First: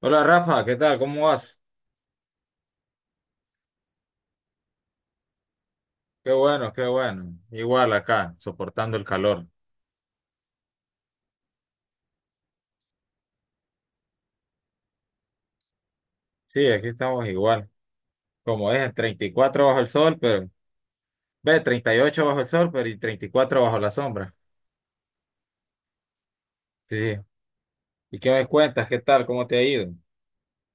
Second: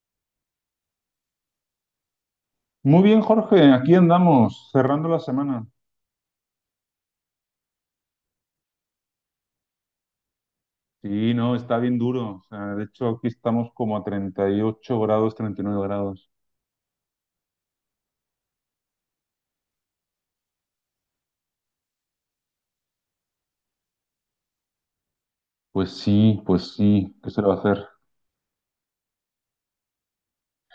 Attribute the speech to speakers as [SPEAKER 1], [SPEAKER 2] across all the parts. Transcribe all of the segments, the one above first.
[SPEAKER 1] Hola Rafa, ¿qué tal? ¿Cómo vas?
[SPEAKER 2] Muy bien, Jorge, aquí andamos, cerrando la semana.
[SPEAKER 1] Qué bueno, qué bueno. Igual acá, soportando el calor.
[SPEAKER 2] Sí, no, está bien duro. O sea, de hecho, aquí estamos como a 38 grados, 39 grados.
[SPEAKER 1] Sí, aquí estamos igual. Como es, en cuatro bajo el sol, pero ...ve, 38 bajo el sol, pero y 34 bajo la sombra.
[SPEAKER 2] Pues
[SPEAKER 1] Sí.
[SPEAKER 2] sí, ¿qué se le va a hacer?
[SPEAKER 1] ¿Y qué me cuentas? ¿Qué tal? ¿Cómo te ha ido?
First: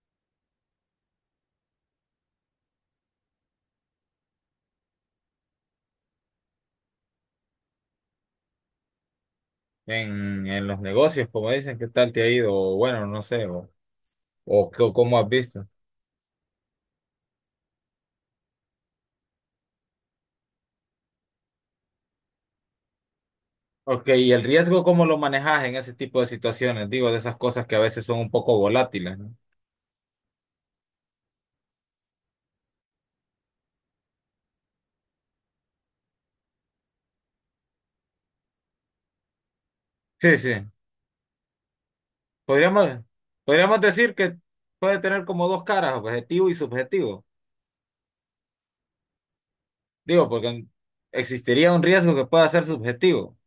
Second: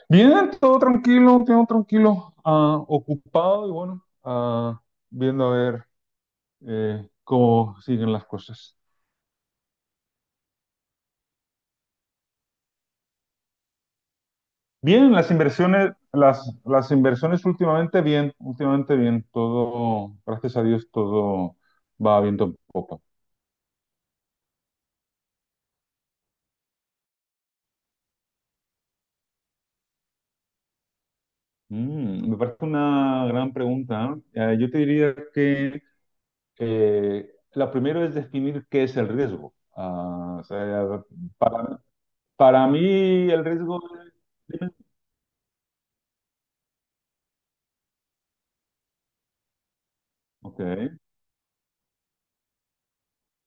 [SPEAKER 2] Bien, todo tranquilo, ocupado y bueno, viendo a ver cómo siguen las cosas.
[SPEAKER 1] En los negocios, como dicen, ¿qué tal te ha ido? O bueno, no sé, o
[SPEAKER 2] Bien,
[SPEAKER 1] cómo has
[SPEAKER 2] las
[SPEAKER 1] visto.
[SPEAKER 2] inversiones, las inversiones últimamente bien, todo, gracias a Dios, todo va viento en popa.
[SPEAKER 1] Ok, ¿y el riesgo cómo lo manejas en ese tipo de situaciones? Digo, de esas cosas que a veces son un poco volátiles, ¿no?
[SPEAKER 2] Me parece una gran pregunta. Yo te diría que lo primero es definir qué es el riesgo.
[SPEAKER 1] Sí,
[SPEAKER 2] Ah, o
[SPEAKER 1] sí.
[SPEAKER 2] sea, para
[SPEAKER 1] Podríamos,
[SPEAKER 2] mí el riesgo
[SPEAKER 1] podríamos
[SPEAKER 2] es.
[SPEAKER 1] decir que
[SPEAKER 2] Dime.
[SPEAKER 1] puede tener como dos caras, objetivo y subjetivo. Digo,
[SPEAKER 2] Ok.
[SPEAKER 1] porque existiría un riesgo que pueda ser subjetivo.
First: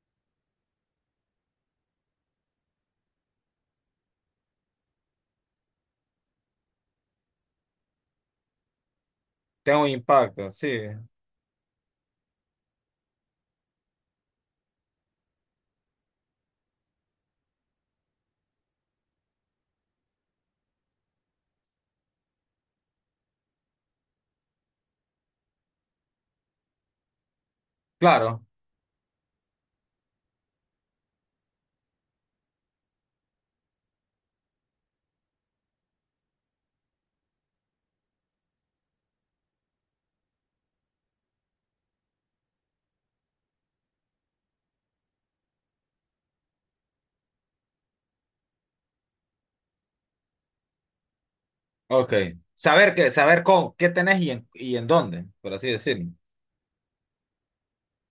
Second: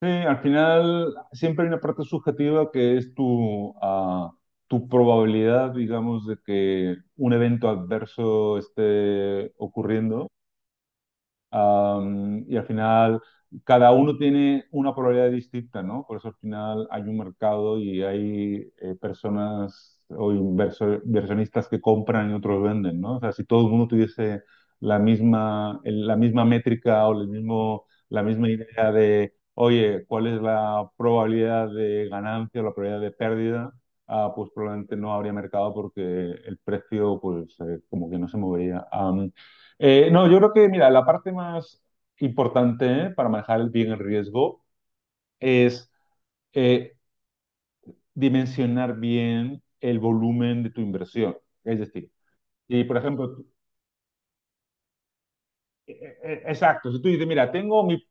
[SPEAKER 2] Sí, al final siempre hay una parte subjetiva que es tu probabilidad, digamos, de que un evento adverso esté
[SPEAKER 1] Tenga un
[SPEAKER 2] ocurriendo.
[SPEAKER 1] impacto, sí.
[SPEAKER 2] Y al final, cada uno tiene una probabilidad distinta, ¿no? Por eso al final hay un mercado y hay personas o inversionistas que compran y otros venden, ¿no? O sea, si todo el mundo tuviese la misma métrica o el mismo, la
[SPEAKER 1] Claro,
[SPEAKER 2] misma idea de, oye, ¿cuál es la probabilidad de ganancia o la probabilidad de pérdida? Pues probablemente no habría mercado porque el precio, pues, como que no se movería. No, yo creo que, mira, la parte más importante, ¿eh?, para manejar el bien el riesgo es, eh, dimensionar bien el volumen de tu inversión. Es decir,
[SPEAKER 1] ok.
[SPEAKER 2] si
[SPEAKER 1] Saber
[SPEAKER 2] por
[SPEAKER 1] qué,
[SPEAKER 2] ejemplo,
[SPEAKER 1] saber cómo, qué tenés y en dónde, por así decirlo.
[SPEAKER 2] exacto, si tú dices, mira, tengo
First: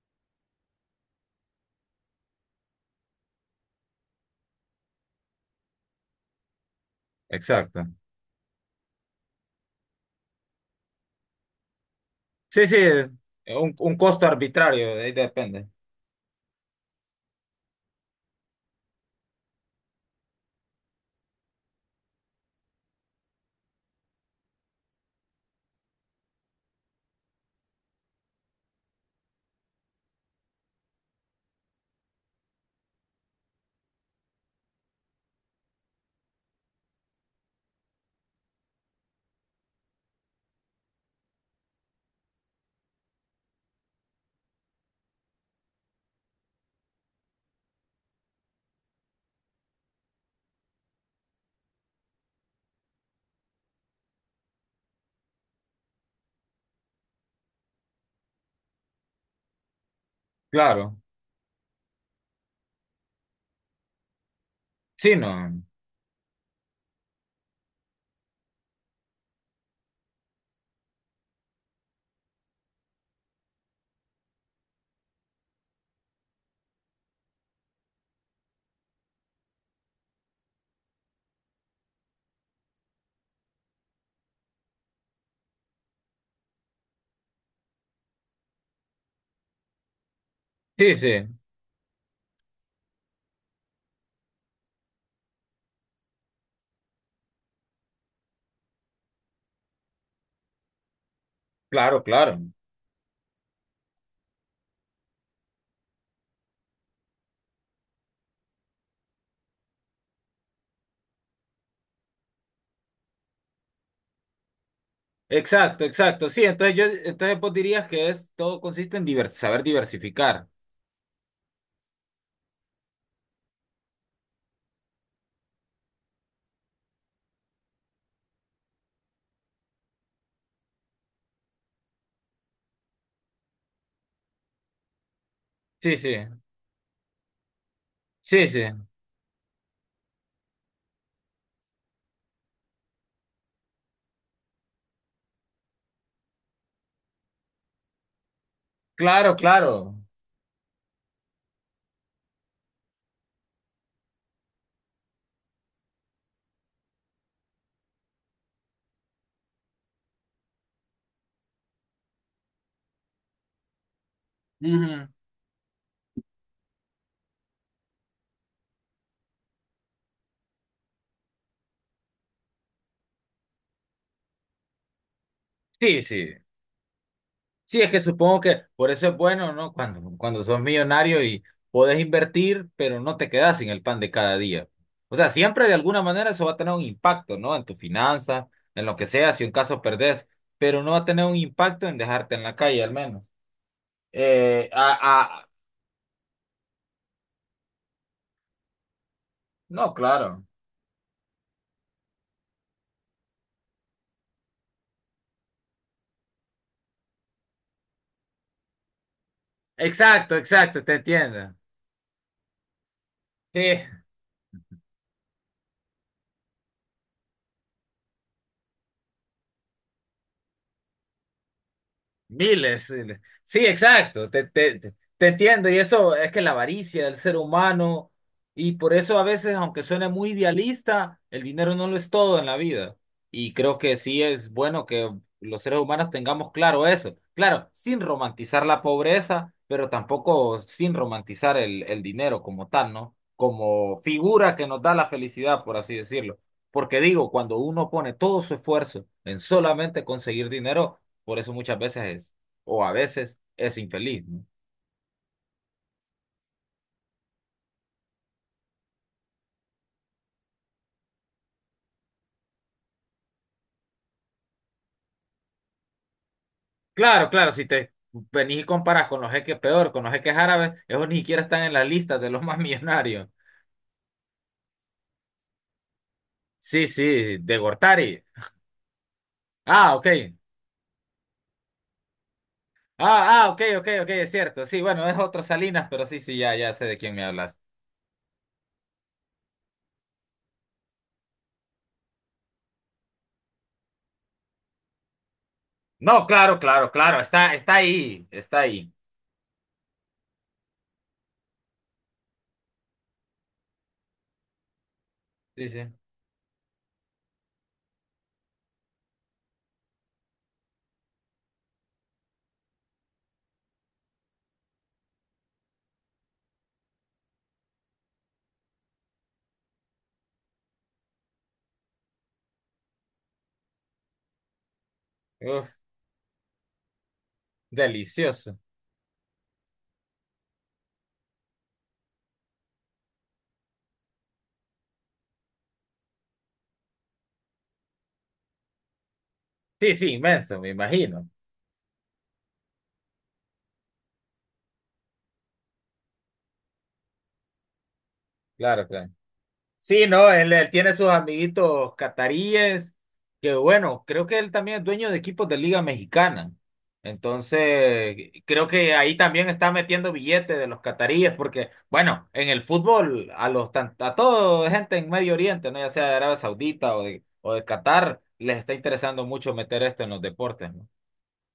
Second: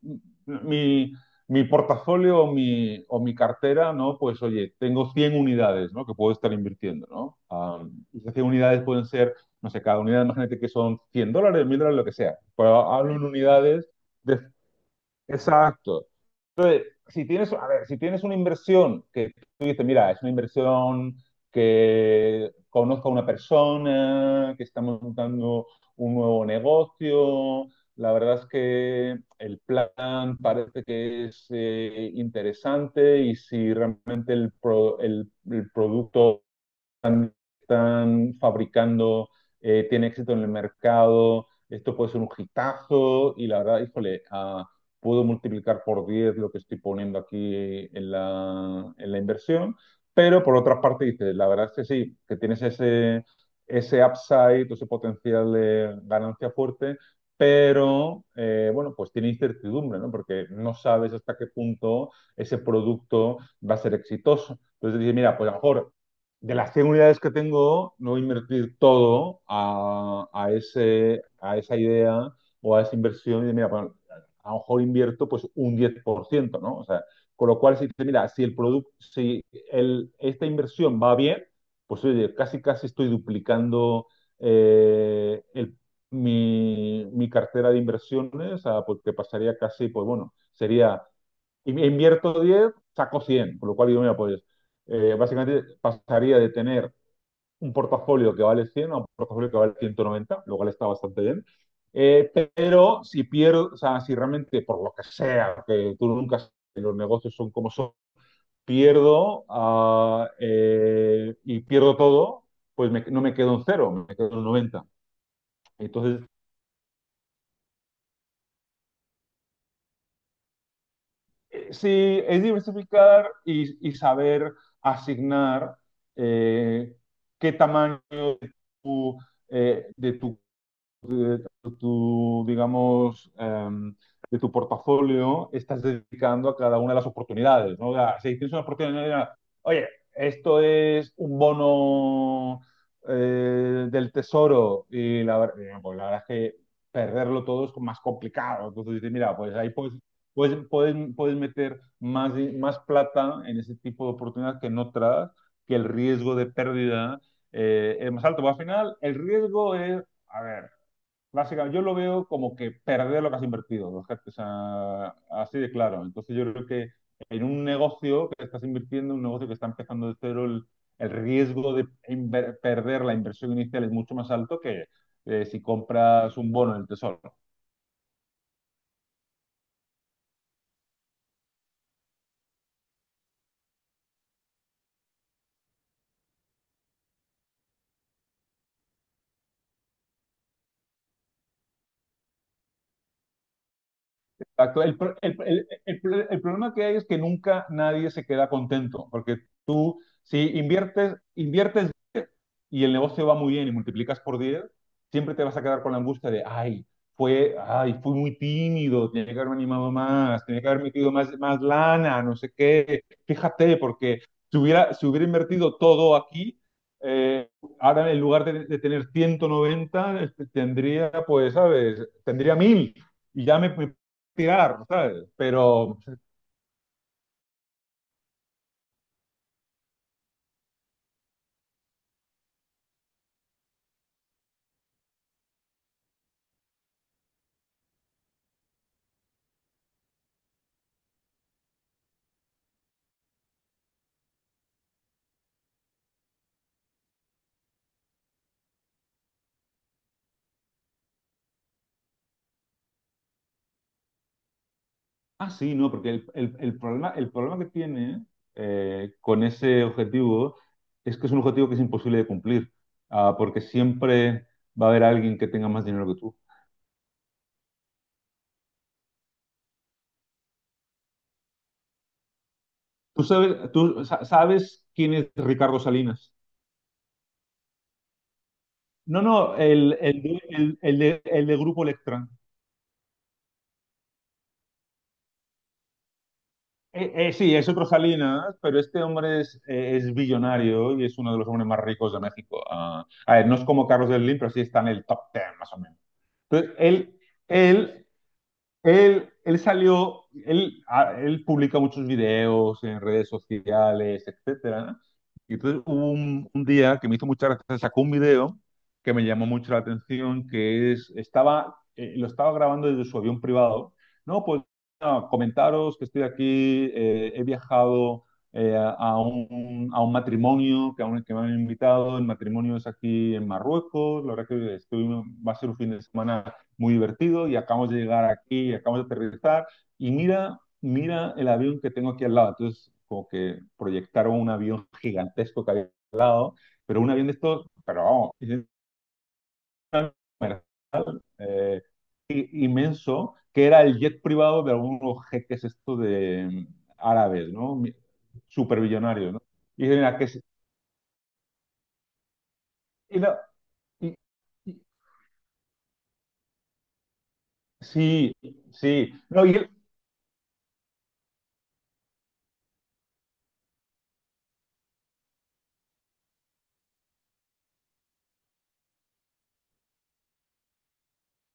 [SPEAKER 2] mi, mi portafolio o mi cartera, ¿no? Pues oye, tengo 100 unidades, ¿no? Que puedo estar invirtiendo, ¿no? Ah,
[SPEAKER 1] Exacto.
[SPEAKER 2] esas 100 unidades pueden ser, no sé, cada unidad, imagínate que son $100, $1.000, lo que sea.
[SPEAKER 1] Sí, sí,
[SPEAKER 2] Pero hablo en
[SPEAKER 1] un,
[SPEAKER 2] unidades
[SPEAKER 1] un costo
[SPEAKER 2] de.
[SPEAKER 1] arbitrario, de ahí depende.
[SPEAKER 2] Exacto. Si tienes, a ver, si tienes una inversión que tú dices, mira, es una inversión que conozco a una persona, que estamos montando un nuevo negocio. La verdad es que el plan parece que es, interesante, y si realmente el producto están fabricando, tiene éxito en el mercado, esto puede ser un hitazo. Y la verdad, híjole, puedo multiplicar por 10 lo que estoy poniendo aquí, en la inversión. Pero por otra parte dices, la verdad es que sí, que tienes ese upside, ese potencial de ganancia fuerte, pero, bueno, pues tiene incertidumbre, ¿no? Porque no
[SPEAKER 1] Claro.
[SPEAKER 2] sabes hasta qué punto ese producto va a ser exitoso. Entonces dices,
[SPEAKER 1] Sí, no.
[SPEAKER 2] mira, pues a lo mejor de las 100 unidades que tengo, no invertir todo a esa idea o a esa inversión. Y mira, pues, a lo mejor invierto pues un 10%, ¿no? O sea, con lo cual, si, mira, si el producto, si el, esta inversión va bien, pues oye, casi casi estoy duplicando eh, el- mi cartera de inversiones. Porque pasaría casi, pues bueno,
[SPEAKER 1] Sí, sí.
[SPEAKER 2] invierto 10, saco 100, con lo cual yo me apoyo, básicamente pasaría de tener un portafolio que vale 100 a un portafolio que vale 190, lo cual está bastante bien.
[SPEAKER 1] Claro,
[SPEAKER 2] Eh,
[SPEAKER 1] claro.
[SPEAKER 2] pero si pierdo, o sea, si realmente por lo que sea, que tú nunca sabes, los negocios son como son, pierdo, y pierdo todo, pues no me quedo en cero, me quedo en 90.
[SPEAKER 1] Exacto,
[SPEAKER 2] Entonces,
[SPEAKER 1] exacto. Sí, entonces vos dirías que es, todo consiste en saber diversificar.
[SPEAKER 2] sí es diversificar y, saber asignar, eh, qué tamaño de digamos, de tu portafolio estás
[SPEAKER 1] Sí, sí.
[SPEAKER 2] dedicando a cada una de las oportunidades, ¿no? O sea, si
[SPEAKER 1] Sí,
[SPEAKER 2] tienes una
[SPEAKER 1] sí,
[SPEAKER 2] oportunidad, oye, esto es un bono, del tesoro, y pues la verdad es que perderlo todo es más complicado. Entonces dices,
[SPEAKER 1] claro,
[SPEAKER 2] mira, pues ahí puedes,
[SPEAKER 1] claro.
[SPEAKER 2] puedes, puedes, puedes meter más, más plata en ese tipo de oportunidades que en otras, que el riesgo de pérdida, es más alto. Pero al final, el riesgo es, a ver, básicamente, yo lo veo como que perder lo que has invertido, o sea,
[SPEAKER 1] Ujú.
[SPEAKER 2] así de claro. Entonces yo creo que en un negocio que estás invirtiendo, un negocio que está empezando de cero, el riesgo de perder la inversión inicial es mucho más alto que, si
[SPEAKER 1] Sí, sí.
[SPEAKER 2] compras un bono en el tesoro.
[SPEAKER 1] Sí, es que supongo que por eso es bueno, ¿no? Cuando, cuando sos millonario y podés invertir, pero no te quedás sin el pan de cada día. O sea, siempre de alguna manera eso va a tener un impacto, ¿no? En tu finanza, en lo que sea, si un caso perdés, pero no va a tener un impacto en dejarte en la calle, al menos. Eh,
[SPEAKER 2] Exacto. El, pro-
[SPEAKER 1] a, a-
[SPEAKER 2] el problema que hay es que nunca nadie se queda contento, porque
[SPEAKER 1] no,
[SPEAKER 2] si
[SPEAKER 1] claro.
[SPEAKER 2] inviertes, y el negocio va muy bien y multiplicas por 10, siempre te vas a quedar con la angustia de, ay, fui muy tímido, tenía que haberme animado
[SPEAKER 1] Exacto,
[SPEAKER 2] más, tenía que haber
[SPEAKER 1] exacto, te
[SPEAKER 2] metido más,
[SPEAKER 1] entiendo.
[SPEAKER 2] más lana, no sé qué.
[SPEAKER 1] Sí.
[SPEAKER 2] Fíjate, porque si hubiera invertido todo aquí, eh, ahora en lugar de, tener 190, tendría, pues, ¿sabes? Tendría
[SPEAKER 1] Miles,
[SPEAKER 2] 1.000.
[SPEAKER 1] miles.
[SPEAKER 2] Y ya
[SPEAKER 1] Sí,
[SPEAKER 2] me,
[SPEAKER 1] exacto, te, te,
[SPEAKER 2] tirar,
[SPEAKER 1] te
[SPEAKER 2] ¿sabes?
[SPEAKER 1] te entiendo. Y
[SPEAKER 2] Pero,
[SPEAKER 1] eso es que la avaricia del ser humano, y por eso a veces, aunque suene muy idealista, el dinero no lo es todo en la vida. Y creo que sí es bueno que los seres humanos tengamos claro eso. Claro, sin romantizar la pobreza, pero tampoco sin romantizar el dinero como tal, ¿no? Como figura que nos da la felicidad, por así decirlo. Porque digo, cuando uno pone todo su esfuerzo en solamente conseguir dinero, por eso muchas veces es, o a veces es infeliz, ¿no?
[SPEAKER 2] Sí, no, porque el problema que tiene, con ese objetivo, es que es un objetivo que es imposible de cumplir, porque siempre va a haber alguien que tenga más dinero que tú.
[SPEAKER 1] Claro, claro, si te venís y comparas con los jeques peor, con los jeques árabes, esos ni siquiera están en la lista de los más
[SPEAKER 2] ¿Tú
[SPEAKER 1] millonarios.
[SPEAKER 2] sabes, sabes quién es Ricardo Salinas?
[SPEAKER 1] Sí, sí, de Gortari.
[SPEAKER 2] No, no,
[SPEAKER 1] Ah,
[SPEAKER 2] el,
[SPEAKER 1] ok.
[SPEAKER 2] el, de- el, el de, el de Grupo Electra.
[SPEAKER 1] Ah, ah, ok, ok, ok, es cierto. Sí, bueno, es otro Salinas, pero sí, sí, ya, ya sé de quién me
[SPEAKER 2] Sí,
[SPEAKER 1] hablas.
[SPEAKER 2] es otro Salinas, pero este hombre es billonario y es uno de los hombres más ricos de México. A ver, no es como Carlos Slim, pero sí está en el top 10, más o menos.
[SPEAKER 1] No, claro,
[SPEAKER 2] Entonces,
[SPEAKER 1] claro, claro,
[SPEAKER 2] él,
[SPEAKER 1] está, está
[SPEAKER 2] él
[SPEAKER 1] ahí, está ahí.
[SPEAKER 2] Él, él salió, él, a- él publica muchos videos en redes sociales, etcétera, ¿no? Y
[SPEAKER 1] Sí,
[SPEAKER 2] entonces
[SPEAKER 1] sí.
[SPEAKER 2] hubo un día que me hizo mucha gracia, sacó un video que me llamó mucho la atención, lo estaba grabando desde su avión privado. No, pues no, comentaros que estoy aquí, he viajado, a un matrimonio que, aún que me han invitado, el matrimonio es aquí en Marruecos, la verdad que estoy, va a
[SPEAKER 1] Uf,
[SPEAKER 2] ser un fin de semana muy divertido y acabamos de llegar
[SPEAKER 1] delicioso.
[SPEAKER 2] aquí, y acabamos de aterrizar, y mira, mira el avión que tengo aquí al lado. Entonces, como que proyectaron un avión gigantesco que había al lado, pero un avión de estos, pero vamos, es
[SPEAKER 1] Sí, sí,
[SPEAKER 2] una-
[SPEAKER 1] inmenso,
[SPEAKER 2] cámara,
[SPEAKER 1] me imagino.
[SPEAKER 2] eh, inmenso, que era el jet privado de algunos jeques estos de árabes, ¿no?
[SPEAKER 1] Claro, claro.
[SPEAKER 2] Superbillonarios, ¿no? Y dije,
[SPEAKER 1] Sí,
[SPEAKER 2] mira, que
[SPEAKER 1] no,
[SPEAKER 2] es-
[SPEAKER 1] él tiene sus amiguitos cataríes,
[SPEAKER 2] y la-
[SPEAKER 1] que bueno,
[SPEAKER 2] y-
[SPEAKER 1] creo que él también
[SPEAKER 2] y-
[SPEAKER 1] es dueño de equipos de Liga Mexicana. Entonces,
[SPEAKER 2] sí,
[SPEAKER 1] creo que
[SPEAKER 2] sí.
[SPEAKER 1] ahí
[SPEAKER 2] No,
[SPEAKER 1] también
[SPEAKER 2] y,
[SPEAKER 1] está metiendo billetes de los cataríes, porque bueno, en el fútbol, a toda gente en Medio Oriente, ¿no? Ya sea de Arabia Saudita o de Qatar, les está interesando mucho meter esto en los deportes, ¿no?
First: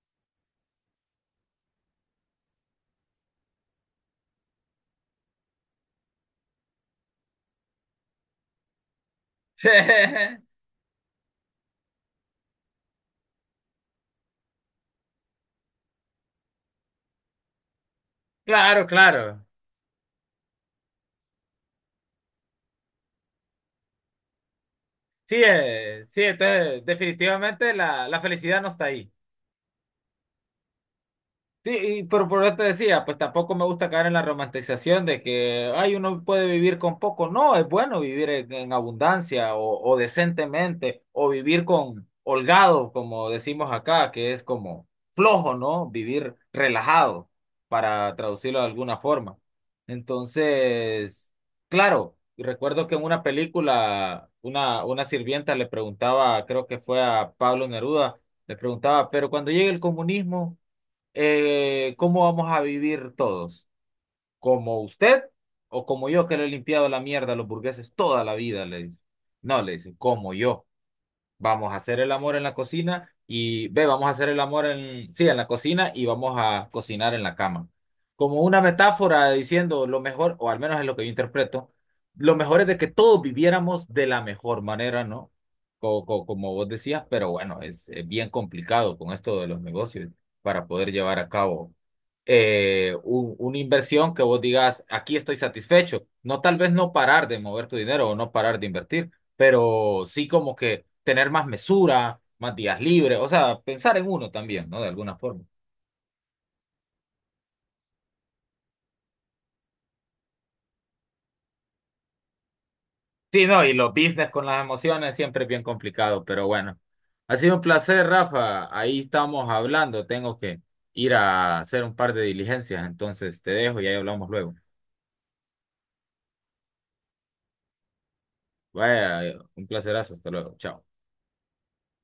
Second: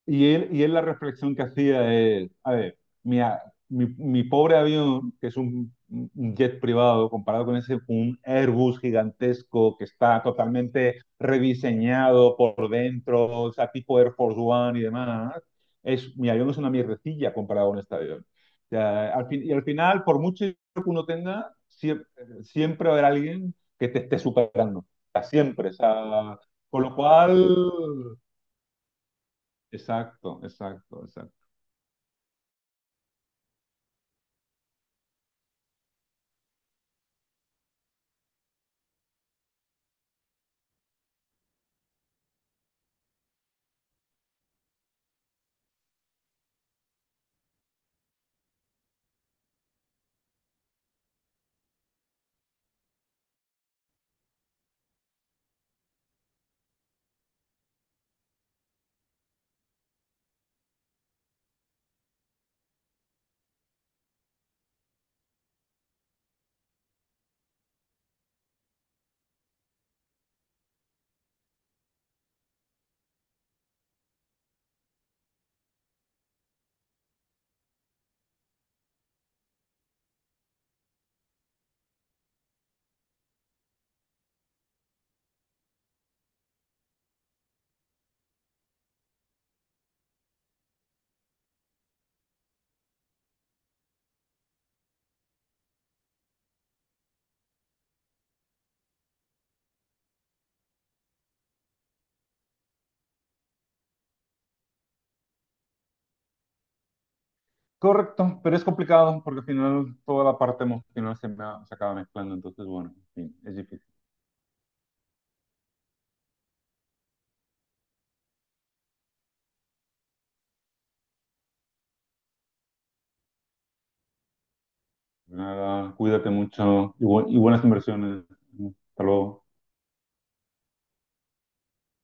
[SPEAKER 2] Y él, y él la reflexión que hacía es, a ver, mi, a- mi pobre avión, que es un jet privado, comparado con ese, un Airbus gigantesco que está totalmente rediseñado por dentro, o sea, tipo Air Force One y demás. Mi avión es una mierdecilla comparado con este avión. O
[SPEAKER 1] Claro,
[SPEAKER 2] sea,
[SPEAKER 1] claro.
[SPEAKER 2] y al final, por mucho que uno tenga, siempre, siempre va a haber alguien que te esté superando. O sea,
[SPEAKER 1] Sí,
[SPEAKER 2] siempre. O
[SPEAKER 1] sí,
[SPEAKER 2] sea, con
[SPEAKER 1] entonces
[SPEAKER 2] lo cual.
[SPEAKER 1] definitivamente la felicidad no está ahí.
[SPEAKER 2] Exacto, exacto, exacto.
[SPEAKER 1] Sí, y pero por eso te decía, pues tampoco me gusta caer en la romantización de que, ay, uno puede vivir con poco. No, es bueno vivir en abundancia o decentemente, o vivir con holgado, como decimos acá, que es como flojo, ¿no? Vivir relajado, para traducirlo de alguna forma. Entonces, claro, y recuerdo que en una película, una sirvienta le preguntaba, creo que fue a Pablo Neruda, le preguntaba, pero cuando llegue el comunismo ¿cómo vamos a vivir todos? ¿Como usted o como yo que le he limpiado la mierda a los burgueses toda la vida? Le dice. No, le dice, como yo. Vamos a hacer el amor en la cocina y ve, vamos a hacer el amor en, sí, en la cocina y vamos a cocinar en la cama. Como una metáfora diciendo lo mejor, o al menos es lo que yo interpreto, lo mejor es de que todos viviéramos de la mejor manera, ¿no? Como vos decías, pero bueno, es bien complicado con esto de los negocios para poder llevar a cabo una inversión que vos digas, aquí estoy satisfecho. No tal vez no parar de mover tu dinero o no parar de invertir, pero sí como que tener más mesura, más días libres, o sea, pensar en uno también, ¿no? De alguna forma.
[SPEAKER 2] Correcto, pero es complicado porque al final toda la parte emocional se acaba mezclando. Entonces bueno, en fin,
[SPEAKER 1] Sí,
[SPEAKER 2] es
[SPEAKER 1] no, y
[SPEAKER 2] difícil.
[SPEAKER 1] los business con las emociones siempre es bien complicado, pero bueno. Ha sido un placer, Rafa. Ahí estamos hablando. Tengo que ir a hacer un par de diligencias, entonces te dejo y ahí hablamos luego.
[SPEAKER 2] Nada, cuídate mucho y buenas inversiones. Hasta
[SPEAKER 1] Vaya,
[SPEAKER 2] luego.
[SPEAKER 1] un placerazo. Hasta luego. Chao.